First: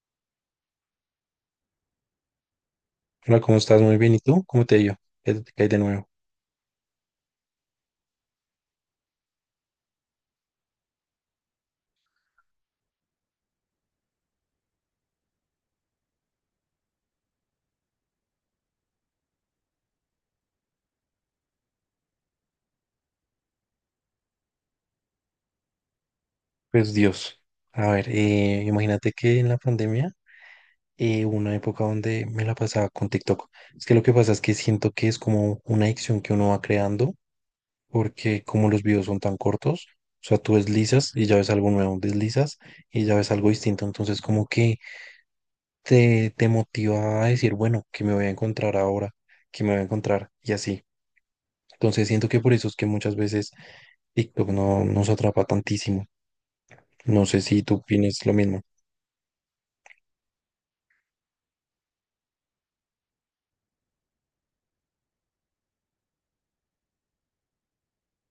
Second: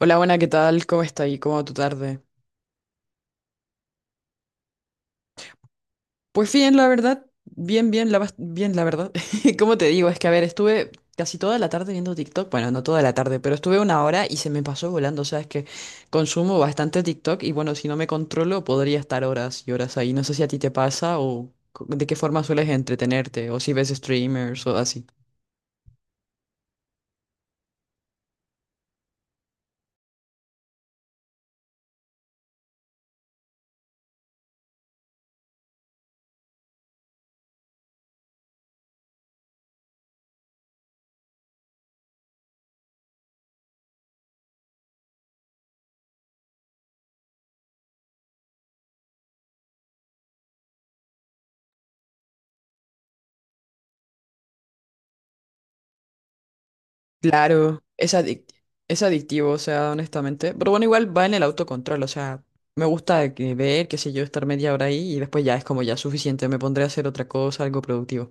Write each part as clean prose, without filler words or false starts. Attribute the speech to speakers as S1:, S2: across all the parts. S1: Hola, buena, ¿qué tal? ¿Cómo está ahí? ¿Cómo va tu tarde?
S2: Hola, ¿cómo estás? Muy bien. ¿Y tú? ¿Cómo te ha ido? ¿Qué te cae de nuevo?
S1: Pues bien, la verdad, bien, bien, bien, la verdad. ¿Cómo te digo? Es que, a ver, estuve casi toda la tarde viendo TikTok. Bueno, no toda la tarde, pero estuve una hora y se me pasó volando. O sea, es que consumo bastante TikTok y bueno, si no me controlo, podría estar horas y horas ahí. No sé si a ti te pasa de qué forma sueles entretenerte o si ves streamers o así.
S2: Pues Dios. A ver, imagínate que en la pandemia hubo una época donde me la pasaba con TikTok. Es que lo que pasa es que siento que es como una adicción que uno va creando porque como los videos son tan cortos, o sea, tú deslizas y ya ves algo nuevo, deslizas y ya ves algo distinto, entonces como que te motiva a decir, bueno, ¿qué me voy a encontrar ahora? ¿Qué me voy a encontrar? Y así. Entonces siento que por eso es que muchas veces TikTok no nos atrapa tantísimo. No sé si tú
S1: Claro,
S2: opinas lo mismo.
S1: es adictivo, o sea, honestamente. Pero bueno, igual va en el autocontrol, o sea, me gusta que ver, qué sé yo, estar media hora ahí y después ya es como ya suficiente, me pondré a hacer otra cosa, algo productivo.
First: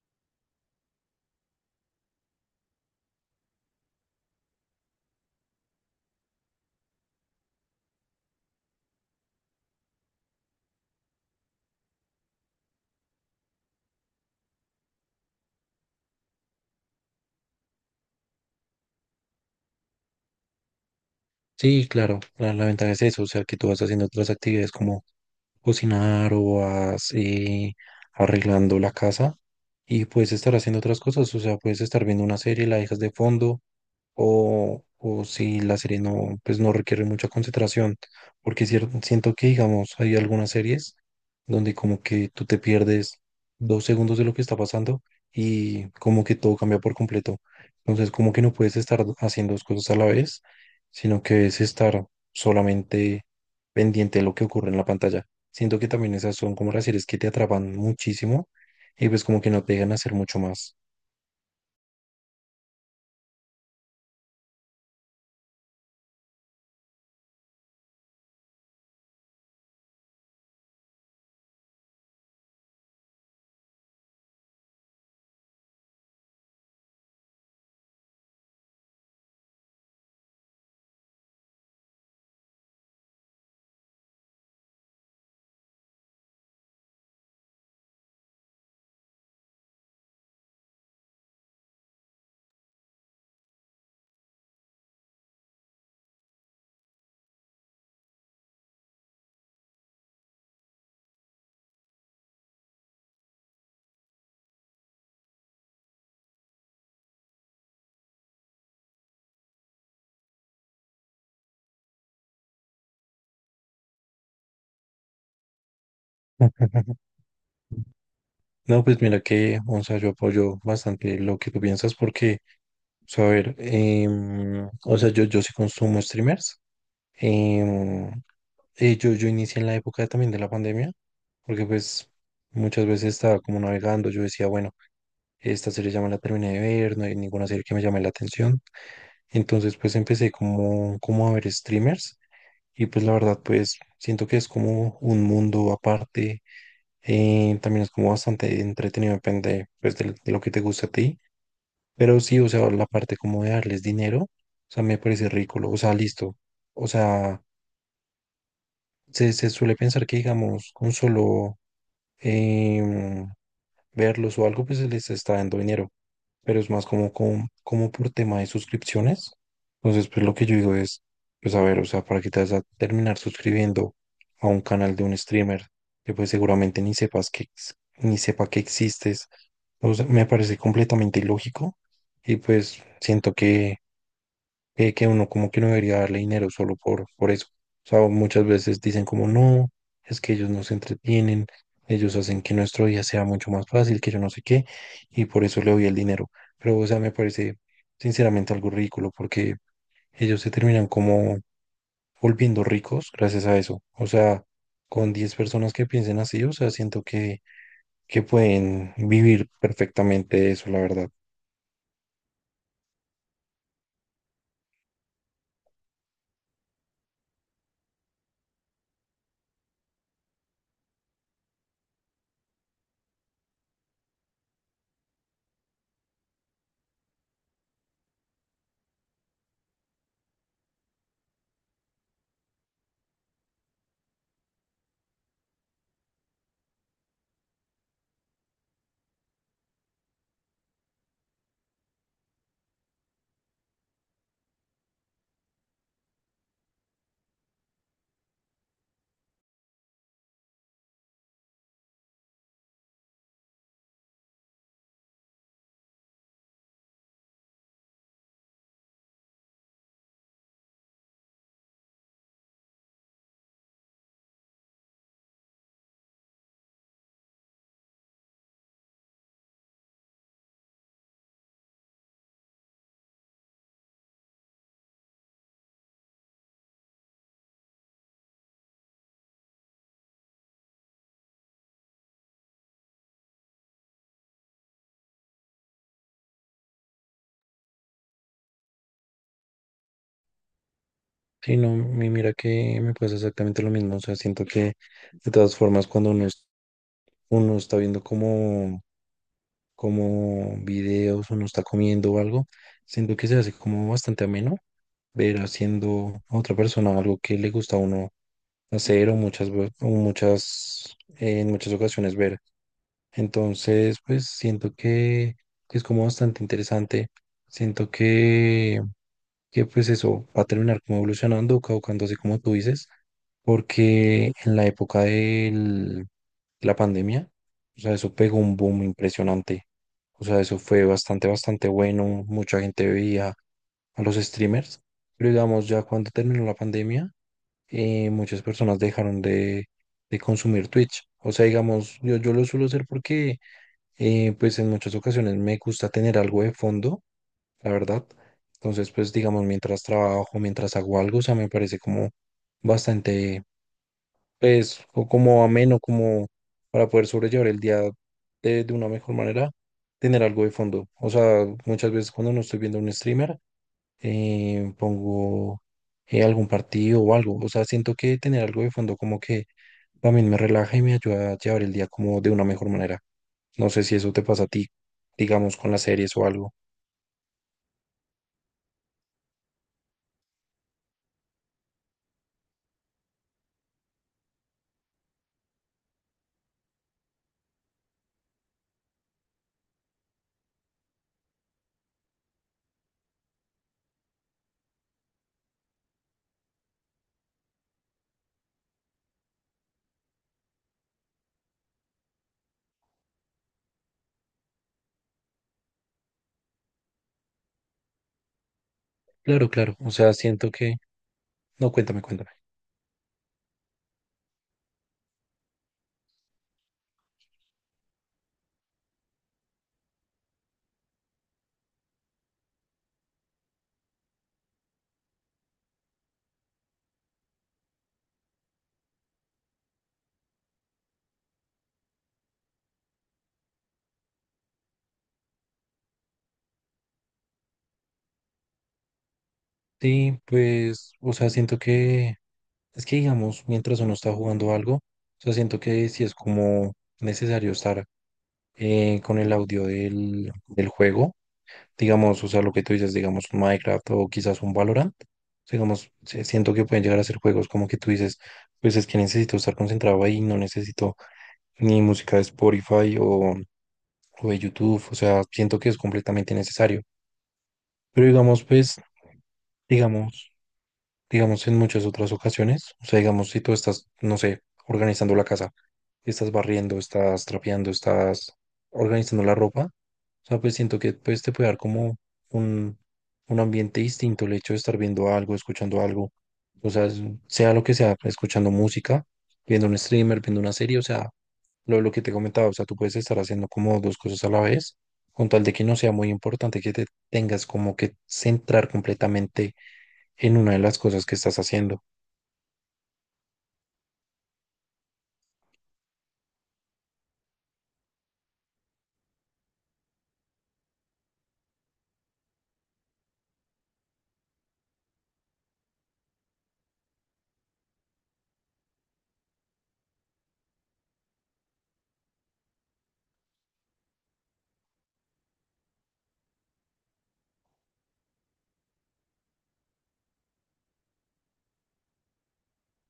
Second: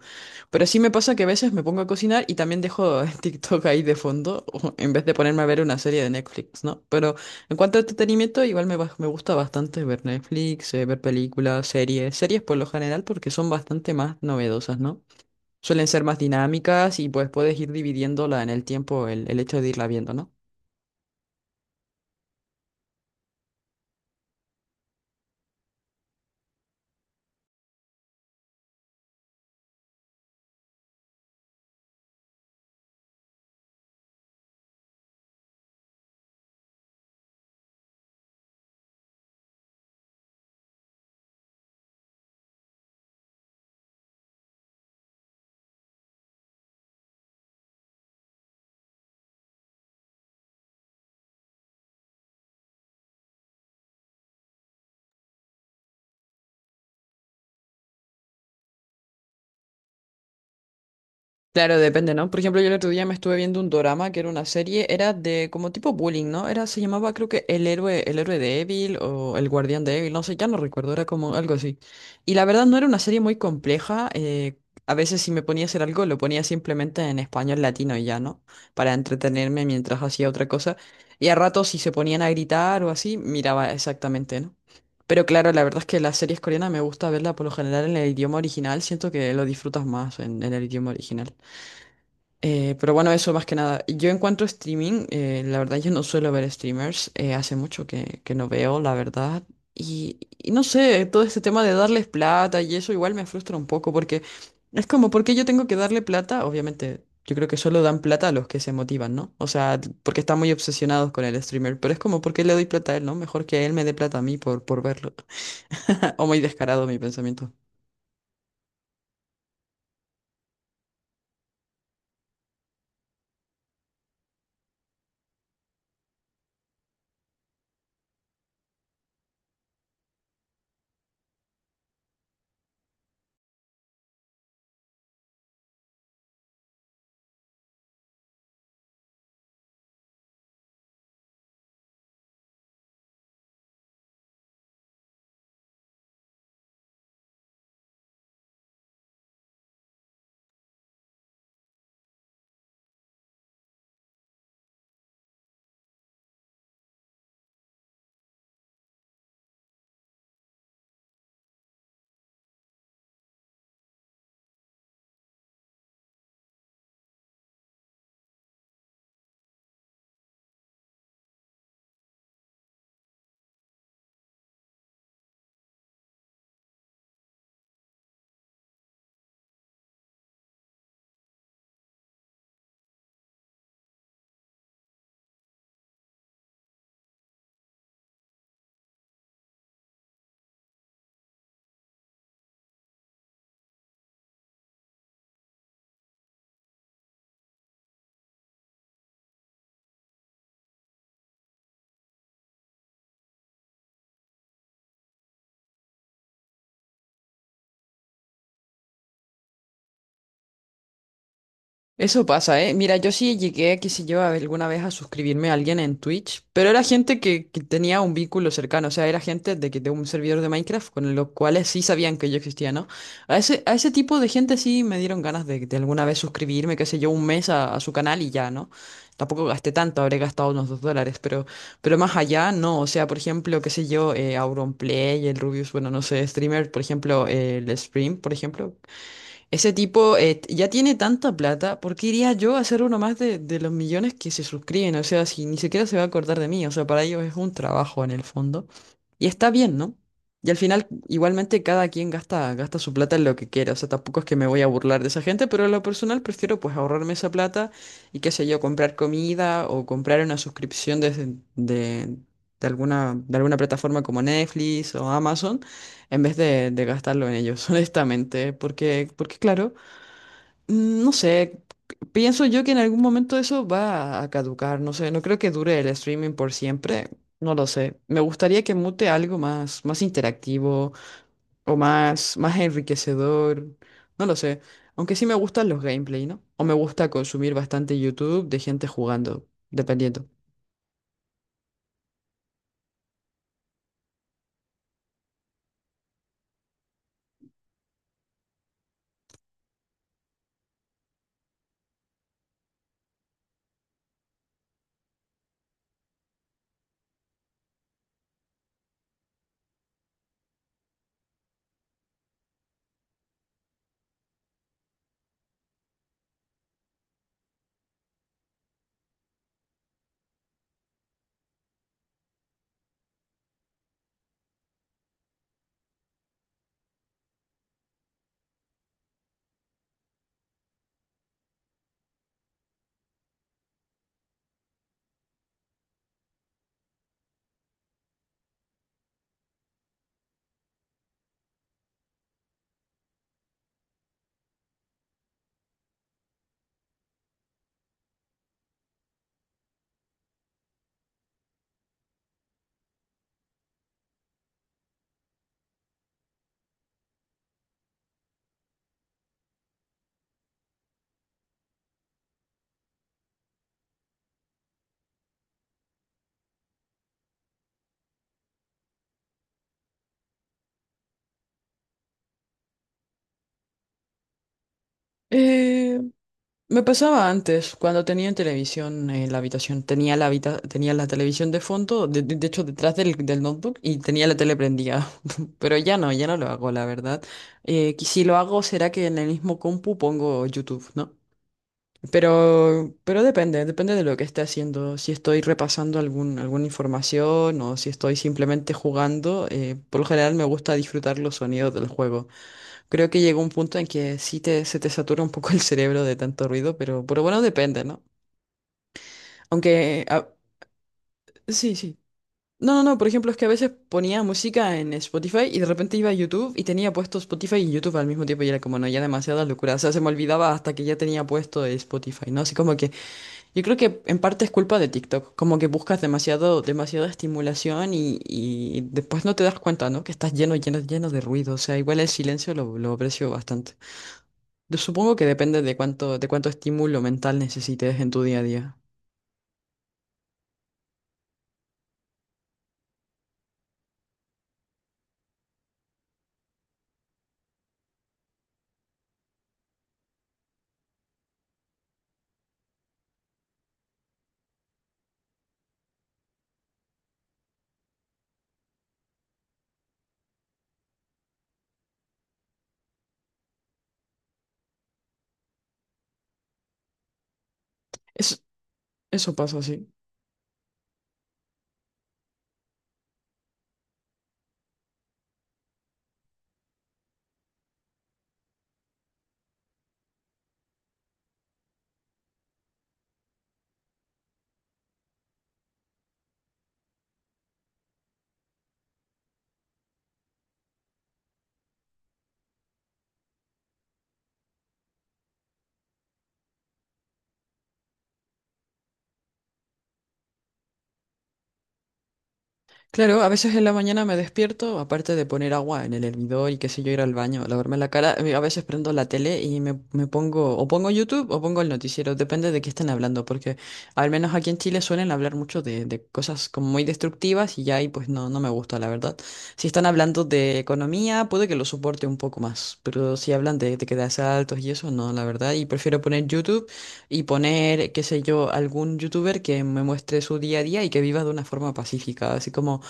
S1: Pero sí me pasa que a veces me pongo a cocinar y también dejo TikTok ahí de fondo en vez de ponerme a ver una serie de Netflix, ¿no? Pero en cuanto a entretenimiento, me gusta bastante ver Netflix, ver películas, series, series por lo general porque son bastante más novedosas, ¿no? Suelen ser más dinámicas y pues puedes ir dividiéndola en el tiempo, el hecho de irla viendo, ¿no?
S2: Sí, claro, la ventaja es eso, o sea, que tú vas haciendo otras actividades como cocinar o vas arreglando la casa y puedes estar haciendo otras cosas, o sea, puedes estar viendo una serie, la dejas de fondo o si la serie no, pues no requiere mucha concentración, porque siento que, digamos, hay algunas series donde como que tú te pierdes dos segundos de lo que está pasando y como que todo cambia por completo, entonces como que no puedes estar haciendo dos cosas a la vez sino que es estar solamente pendiente de lo que ocurre en la pantalla. Siento que también esas son como las series que te atrapan muchísimo y pues como que no te dejan hacer mucho más.
S1: Claro, depende, ¿no? Por ejemplo, yo el otro día me estuve viendo un dorama que era una serie, era de como tipo bullying, ¿no? Era, se llamaba creo que el héroe débil o El guardián débil, no sé, ya no recuerdo, era como algo así. Y la verdad no era una serie muy compleja, a veces si me ponía a hacer algo lo ponía simplemente en español latino y ya, ¿no? Para entretenerme mientras hacía otra cosa. Y a ratos si se ponían a gritar o así, miraba exactamente, ¿no? Pero claro, la verdad es que las series coreanas me gusta verla por lo general en el idioma original, siento que lo disfrutas más en el idioma original. Pero bueno, eso más que nada. Yo en cuanto a streaming, la verdad yo no suelo ver streamers, hace mucho que no veo, la verdad. Y no sé, todo este tema de darles plata y eso igual me frustra un poco porque es como, ¿por qué yo tengo que darle plata? Obviamente, yo creo que solo dan plata a los que se motivan, ¿no? O sea, porque están muy obsesionados con el streamer, pero es como, ¿por qué le doy plata a él, no? Mejor que él me dé plata a mí por verlo. O muy descarado mi pensamiento.
S2: No, pues mira que, o sea, yo apoyo bastante lo que tú piensas porque, o sea, a ver, o sea, yo sí consumo streamers. em, yo inicié en la época también de la pandemia porque pues muchas veces estaba como navegando, yo decía, bueno, esta serie ya me la terminé de ver, no hay ninguna serie que me llame la atención. Entonces pues empecé como a ver streamers y pues la verdad pues siento que es como un mundo aparte, también es como bastante entretenido, depende pues de lo que te gusta a ti, pero sí, o sea, la parte como de darles dinero, o sea, me parece ridículo, o sea, listo, o sea, se suele pensar que digamos con solo em, verlos o algo pues se les está dando dinero, pero es más como como por tema de suscripciones. Entonces, pues lo que yo digo es, pues a ver, o sea, para que te vas a terminar suscribiendo a un canal de un streamer que pues seguramente ni sepas ni sepa que existes. O sea, me parece completamente ilógico y pues siento que uno como que no debería darle dinero solo por eso. O sea, muchas veces dicen como no, es que ellos nos entretienen, ellos hacen que nuestro día sea mucho más fácil, que yo no sé qué, y por eso le doy el dinero. Pero, o sea, me parece sinceramente algo ridículo porque ellos se terminan como volviendo ricos gracias a eso. O sea, con 10 personas que piensen así, o sea, siento que pueden vivir perfectamente de eso, la verdad.
S1: Eso pasa, ¿eh? Mira, yo sí llegué, qué sé yo, alguna vez a suscribirme a alguien en Twitch, pero era gente que tenía un vínculo cercano, o sea, era gente de un servidor de Minecraft con los cuales sí sabían que yo existía, ¿no? A ese tipo de gente sí me dieron ganas de alguna vez suscribirme, qué sé yo, un mes a su canal y ya, ¿no? Tampoco gasté tanto, habré gastado unos dos dólares, pero más allá, no, o sea, por ejemplo, qué sé yo, Auronplay, el Rubius, bueno, no sé, streamer, por ejemplo, el Stream, por ejemplo. Ese tipo ya tiene tanta plata, ¿por qué iría yo a hacer uno más de los millones que se suscriben? O sea, si ni siquiera se va a acordar de mí, o sea, para ellos es un trabajo en el fondo. Y está bien, ¿no? Y al final, igualmente, cada quien gasta su plata en lo que quiera. O sea, tampoco es que me voy a burlar de esa gente, pero en lo personal prefiero pues ahorrarme esa plata y qué sé yo, comprar comida o comprar una suscripción de alguna plataforma como Netflix o Amazon en vez de gastarlo en ellos, honestamente, porque claro, no sé, pienso yo que en algún momento eso va a caducar, no sé, no creo que dure el streaming por siempre, no lo sé. Me gustaría que mute más interactivo más enriquecedor, no lo sé. Aunque sí me gustan los gameplay, ¿no? O me gusta consumir bastante YouTube de gente jugando, dependiendo.
S2: Sí, no, mira que me pasa exactamente lo mismo. O sea, siento que de todas formas cuando uno, uno está viendo como videos, uno está comiendo o algo, siento que se hace como bastante ameno ver haciendo a otra persona algo que le gusta a uno hacer o muchas, en muchas ocasiones ver. Entonces, pues siento que es como bastante interesante. Siento que pues eso va a terminar como evolucionando, caducándose como tú dices, porque en la época de la pandemia, o sea, eso pegó un boom impresionante. O sea, eso fue bastante, bastante bueno. Mucha gente veía a los streamers, pero digamos, ya cuando terminó la pandemia, muchas personas dejaron de consumir Twitch. O sea, digamos, yo lo suelo hacer porque, pues en muchas ocasiones me gusta tener algo de fondo la verdad. Entonces, pues digamos, mientras trabajo, mientras hago algo, o sea, me parece como bastante, pues, o como ameno, como para poder sobrellevar el día de una mejor manera, tener algo de fondo. O sea, muchas veces cuando no estoy viendo un streamer, pongo algún partido o algo. O sea, siento que tener algo de fondo como que también me relaja y me ayuda a llevar el día como de una mejor manera. No sé si eso te pasa a ti, digamos, con las
S1: Eh,
S2: series o algo.
S1: Me pasaba antes, cuando tenía televisión en la habitación, tenía la televisión de fondo, de hecho detrás del, del notebook y tenía la tele prendida, pero ya no, ya no lo hago, la verdad. Que si lo hago será que en el mismo compu pongo YouTube, ¿no? Pero depende, depende de lo que esté haciendo, si estoy repasando alguna información o si estoy simplemente jugando, por lo general me gusta disfrutar los sonidos del juego. Creo que llegó un punto en que se te satura un poco el cerebro de tanto ruido, pero bueno, depende, ¿no?
S2: Claro, claro. O
S1: Aunque,
S2: sea, siento que no,
S1: sí, sí.
S2: cuéntame, cuéntame.
S1: No, no, no, por ejemplo, es que a veces ponía música en Spotify y de repente iba a YouTube y tenía puesto Spotify y YouTube al mismo tiempo y era como, no, ya demasiada locura. O sea, se me olvidaba hasta que ya tenía puesto Spotify, ¿no? Así como que yo creo que en parte es culpa de TikTok, como que buscas demasiado, demasiada estimulación y después no te das cuenta, ¿no? Que estás lleno, lleno, lleno de ruido. O sea, igual el silencio lo aprecio bastante. Yo supongo que depende de cuánto estímulo mental necesites en tu día a día.
S2: Sí, pues, o sea, siento que es que, digamos, mientras uno está jugando algo, o sea, siento que sí es como necesario estar con el audio del juego, digamos, o sea, lo que tú dices, digamos, un Minecraft o quizás un Valorant, digamos, sí, siento que pueden llegar a ser juegos como que tú dices, pues es que necesito estar concentrado ahí, no necesito ni música de Spotify o de YouTube, o sea, siento que es completamente necesario. Pero
S1: Es,
S2: digamos, pues,
S1: eso pasa, sí.
S2: digamos, digamos, en muchas otras ocasiones. O sea, digamos, si tú estás, no sé, organizando la casa, estás barriendo, estás trapeando, estás organizando la ropa, o sea, pues siento que pues, te puede dar como un, un ambiente distinto el hecho de estar viendo algo, escuchando algo, o sea, sea lo que sea, escuchando música, viendo un streamer, viendo una serie, o sea, lo que te comentaba, o sea, tú puedes estar haciendo como dos cosas a la vez, con tal de que no sea muy importante que te tengas como que centrar completamente en una de las cosas que estás haciendo.
S1: Claro, a veces en la mañana me despierto, aparte de poner agua en el hervidor y qué sé yo, ir al baño, lavarme la cara, a veces prendo la tele y me pongo, o pongo YouTube o pongo el noticiero, depende de qué estén hablando, porque al menos aquí en Chile suelen hablar mucho de cosas como muy destructivas y ya ahí pues no, no me gusta, la verdad. Si están hablando de economía, puede que lo soporte un poco más, pero si hablan de que de asaltos y eso, no, la verdad, y prefiero poner YouTube y poner, qué sé yo, algún youtuber que me muestre su día a día y que viva de una forma pacífica, así como...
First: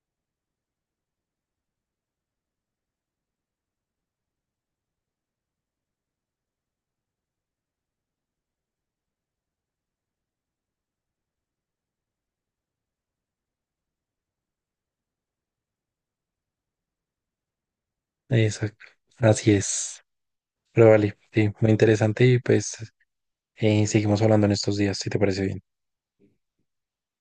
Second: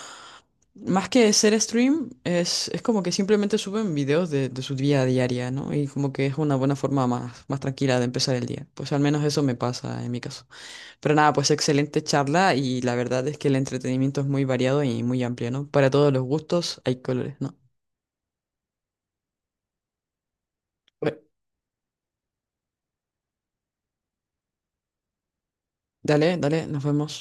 S1: Más que ser stream, es como que simplemente suben videos de su día a diaria, ¿no? Y como que es una buena forma más, más tranquila de empezar el día. Pues al menos eso me pasa en mi caso. Pero nada, pues excelente charla y la verdad es que el entretenimiento es muy variado y muy amplio, ¿no? Para todos los gustos hay colores, ¿no?
S2: Exacto. Así es. Pero vale,
S1: Bueno,
S2: sí, muy interesante y pues seguimos hablando en estos días, si te parece bien.
S1: dale, dale, nos vemos.